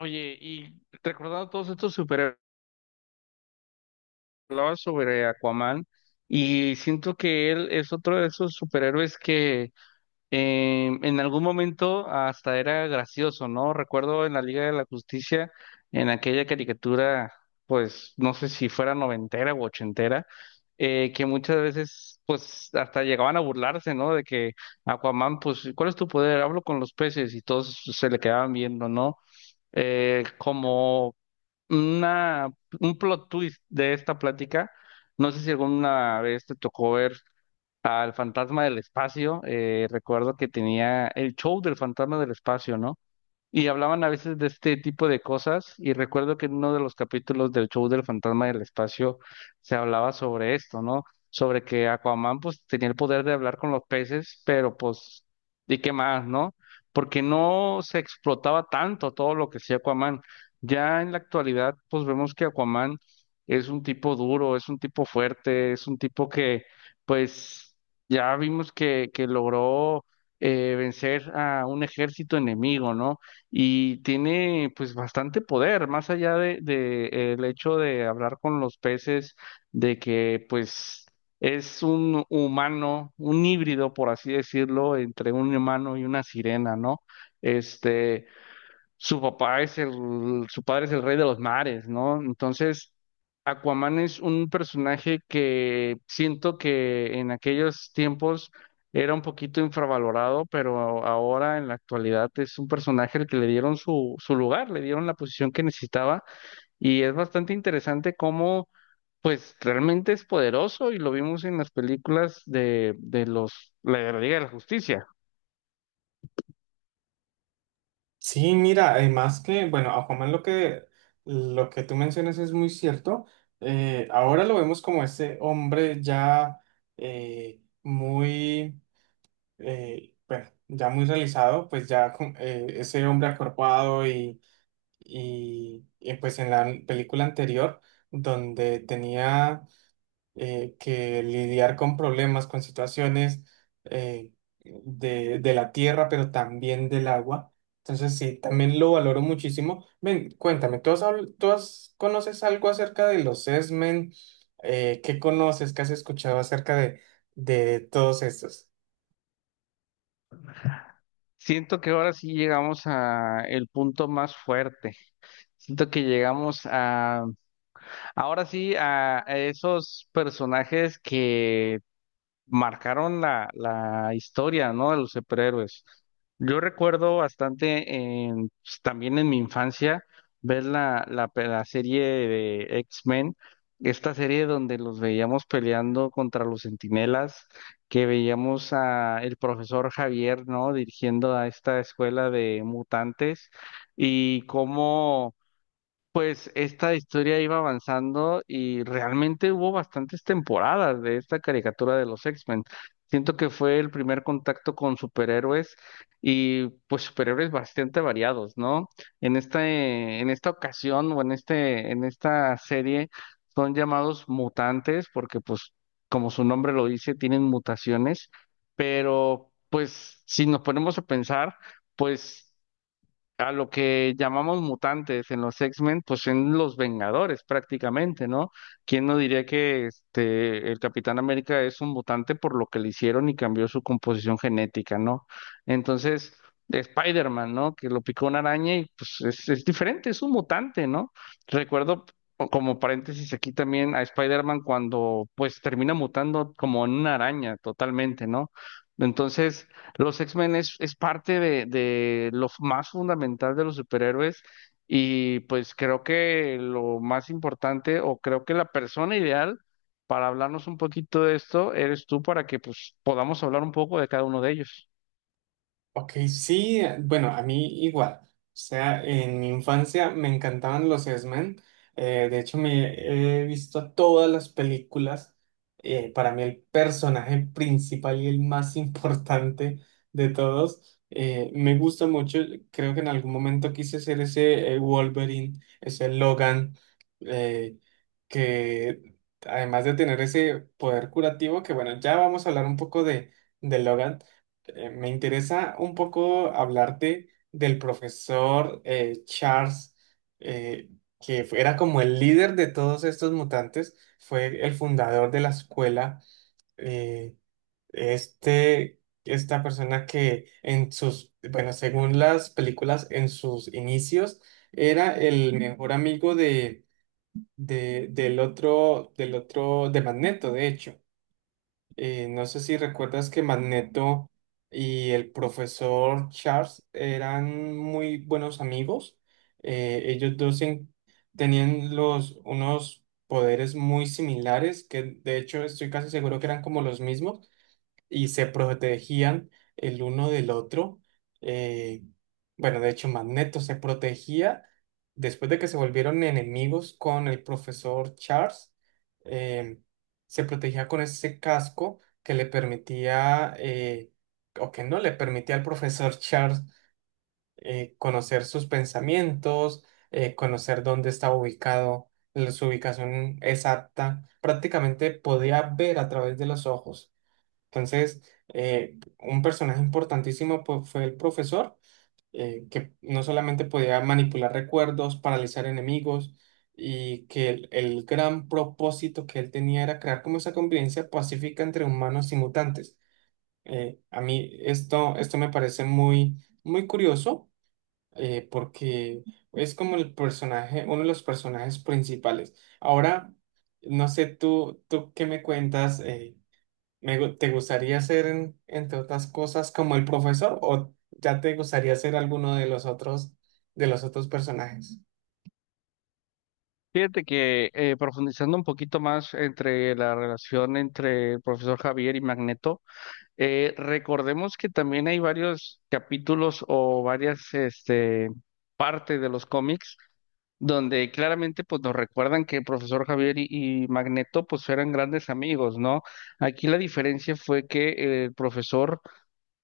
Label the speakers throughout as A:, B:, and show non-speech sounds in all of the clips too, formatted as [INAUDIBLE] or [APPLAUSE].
A: Oye, y recordando todos estos superhéroes, hablabas sobre Aquaman y siento que él es otro de esos superhéroes que en algún momento hasta era gracioso, ¿no? Recuerdo en la Liga de la Justicia, en aquella caricatura, pues no sé si fuera noventera o ochentera, que muchas veces pues hasta llegaban a burlarse, ¿no? De que Aquaman, pues, ¿cuál es tu poder? Hablo con los peces y todos se le quedaban viendo, ¿no? Como una, un plot twist de esta plática. No sé si alguna vez te tocó ver al Fantasma del Espacio. Recuerdo que tenía el show del Fantasma del Espacio, ¿no? Y hablaban a veces de este tipo de cosas y recuerdo que en uno de los capítulos del show del Fantasma del Espacio se hablaba sobre esto, ¿no? Sobre que Aquaman pues tenía el poder de hablar con los peces, pero pues, ¿y qué más, no? Porque no se explotaba tanto todo lo que hacía Aquaman. Ya en la actualidad pues vemos que Aquaman es un tipo duro, es un tipo fuerte, es un tipo que pues ya vimos que logró vencer a un ejército enemigo, ¿no? Y tiene pues bastante poder, más allá de el hecho de hablar con los peces, de que pues es un humano, un híbrido, por así decirlo, entre un humano y una sirena, ¿no? Este, su papá es el, su padre es el rey de los mares, ¿no? Entonces, Aquaman es un personaje que siento que en aquellos tiempos era un poquito infravalorado, pero ahora en la actualidad es un personaje al que le dieron su lugar, le dieron la posición que necesitaba y es bastante interesante cómo, pues, realmente es poderoso y lo vimos en las películas de los, la de la Liga de la Justicia.
B: Sí, mira, además que, bueno, Aquaman lo que tú mencionas es muy cierto. Ahora lo vemos como ese hombre ya eh, muy, bueno, ya muy realizado, pues ya ese hombre acorpado y, pues en la película anterior, donde tenía que lidiar con problemas, con situaciones eh, de la tierra, pero también del agua. Entonces, sí, también lo valoro muchísimo. Ven, cuéntame, ¿tú has, habl- tú has- conoces algo acerca de los X-Men? ¿Qué conoces? ¿Qué has escuchado acerca de todos estos?
A: Siento que ahora sí llegamos a el punto más fuerte. Siento que llegamos a, ahora sí, a esos personajes que marcaron la historia, ¿no? De los superhéroes. Yo recuerdo bastante, pues, también en mi infancia, ver la serie de X-Men, esta serie donde los veíamos peleando contra los Centinelas, que veíamos a el profesor Javier, ¿no? Dirigiendo a esta escuela de mutantes y cómo pues esta historia iba avanzando y realmente hubo bastantes temporadas de esta caricatura de los X-Men. Siento que fue el primer contacto con superhéroes y pues superhéroes bastante variados, ¿no? En esta ocasión o en en esta serie son llamados mutantes porque pues como su nombre lo dice, tienen mutaciones, pero pues si nos ponemos a pensar, pues a lo que llamamos mutantes en los X-Men, pues en los Vengadores prácticamente, ¿no? ¿Quién no diría que este el Capitán América es un mutante por lo que le hicieron y cambió su composición genética, ¿no? Entonces, Spider-Man, ¿no? Que lo picó una araña y pues es diferente, es un mutante, ¿no? Recuerdo o como paréntesis aquí también a Spider-Man cuando pues termina mutando como en una araña totalmente, ¿no? Entonces, los X-Men es parte de lo más fundamental de los superhéroes y pues creo que lo más importante o creo que la persona ideal para hablarnos un poquito de esto eres tú para que pues podamos hablar un poco de cada uno de ellos.
B: Ok, sí, bueno, a mí igual. O sea, en mi infancia me encantaban los X-Men. De hecho, me he visto todas las películas. Para mí el personaje principal y el más [LAUGHS] importante de todos. Me gusta mucho. Creo que en algún momento quise ser ese Wolverine, ese Logan, eh, que además de tener ese poder curativo, que bueno, ya vamos a hablar un poco de Logan, me interesa un poco hablarte del profesor Charles, eh, que era como el líder de todos estos mutantes, fue el fundador de la escuela. eh, Esta persona que en sus, bueno, según las películas, en sus inicios era el mejor amigo del otro, de Magneto, de hecho. No sé si recuerdas que Magneto y el profesor Charles eran muy buenos amigos. Ellos dos tenían los, unos poderes muy similares, que de hecho estoy casi seguro que eran como los mismos y se protegían el uno del otro. eh, bueno, de hecho, Magneto se protegía después de que se volvieron enemigos con el profesor Charles. eh, Se protegía con ese casco que le permitía, o que no le permitía al profesor [LAUGHS] Charles conocer sus pensamientos, conocer dónde estaba ubicado, su ubicación exacta. Prácticamente podía ver a través de los ojos. Entonces, un personaje importantísimo, pues, fue el profesor, que no solamente podía manipular recuerdos, paralizar enemigos, y que el gran propósito que él tenía era crear como esa convivencia pacífica entre humanos y mutantes. A mí esto, esto me parece muy, muy curioso, porque es como el personaje, uno de los personajes principales. Ahora, no sé, tú qué me cuentas. ¿Te gustaría ser, entre otras cosas, como el profesor, o ya te gustaría ser alguno de los otros personajes?
A: Fíjate que profundizando un poquito más entre la relación entre el profesor Javier y Magneto, recordemos que también hay varios capítulos o varias este, partes de los cómics donde claramente pues nos recuerdan que el profesor Javier y Magneto pues eran grandes amigos, ¿no? Aquí la diferencia fue que el profesor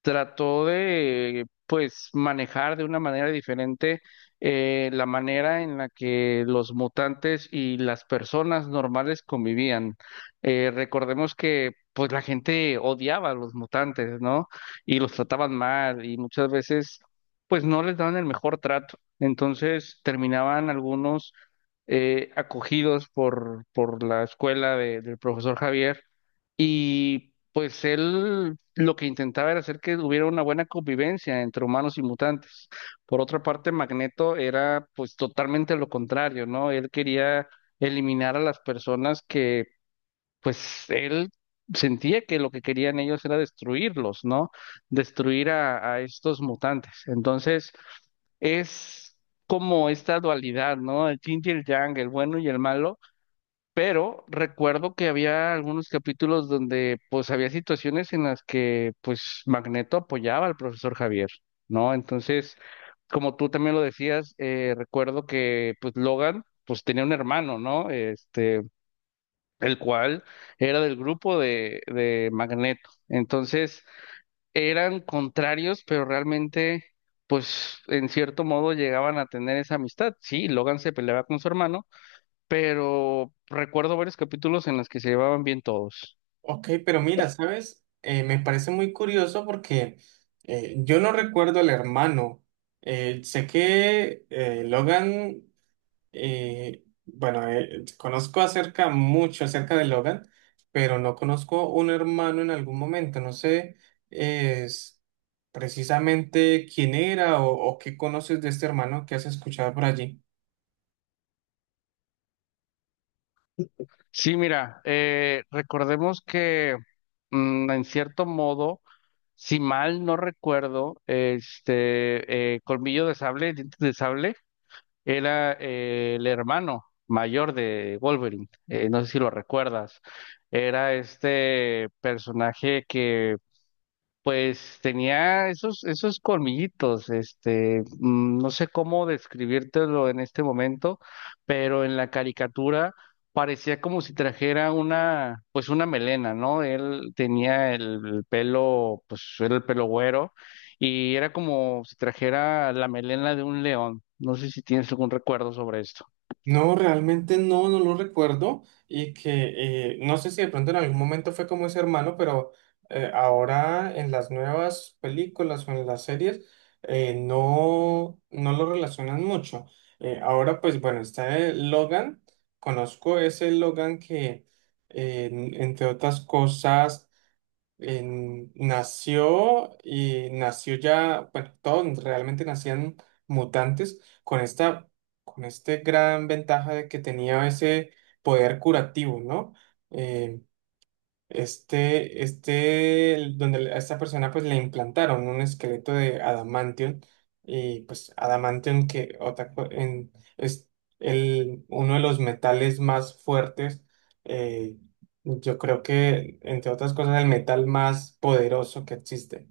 A: trató de, pues, manejar de una manera diferente la manera en la que los mutantes y las personas normales convivían. Recordemos que, pues, la gente odiaba a los mutantes, ¿no? Y los trataban mal y muchas veces, pues, no les daban el mejor trato. Entonces, terminaban algunos acogidos por la escuela del profesor Javier y pues él lo que intentaba era hacer que hubiera una buena convivencia entre humanos y mutantes. Por otra parte, Magneto era pues totalmente lo contrario, ¿no? Él quería eliminar a las personas que pues él sentía que lo que querían ellos era destruirlos, ¿no? Destruir a estos mutantes. Entonces, es como esta dualidad, ¿no? El yin y el yang, el bueno y el malo, pero recuerdo que había algunos capítulos donde pues había situaciones en las que pues Magneto apoyaba al profesor Javier, ¿no? Entonces, como tú también lo decías, recuerdo que pues Logan pues tenía un hermano, ¿no? Este, el cual era del grupo de Magneto. Entonces, eran contrarios, pero realmente pues en cierto modo llegaban a tener esa amistad. Sí, Logan se peleaba con su hermano, pero recuerdo varios capítulos en los que se llevaban bien todos.
B: Ok, pero mira, ¿sabes? Me parece muy curioso porque yo no recuerdo al hermano. Sé que conozco acerca, mucho acerca de Logan, pero no conozco un hermano en algún momento. No sé eh, s- precisamente quién era, o qué conoces de este hermano que has escuchado por allí.
A: Sí, mira, recordemos que en cierto modo, si mal no recuerdo, este Colmillo de Sable, Dientes de Sable, era el hermano mayor de Wolverine. No sé si lo recuerdas. Era este personaje que pues tenía esos colmillitos, este, mm, no sé cómo describírtelo en este momento, pero en la caricatura parecía como si trajera una, pues una melena, ¿no? Él tenía el pelo, pues era el pelo güero, y era como si trajera la melena de un león. No sé si tienes algún recuerdo sobre esto.
B: No, realmente no, no lo recuerdo, y que no sé si de pronto en algún momento fue como ese hermano, pero ahora en las nuevas películas o en las series no, no lo relacionan mucho. Ahora pues bueno, está el Logan, conozco ese Logan que entre otras cosas nació y nació ya, bueno, todos realmente nacían mutantes con esta, con este gran ventaja de que tenía ese poder curativo, ¿no? Eh, a esta persona pues le implantaron un esqueleto de adamantium, y pues adamantium, que es uno de los metales más fuertes, eh, yo creo que entre otras cosas el metal más poderoso que existe.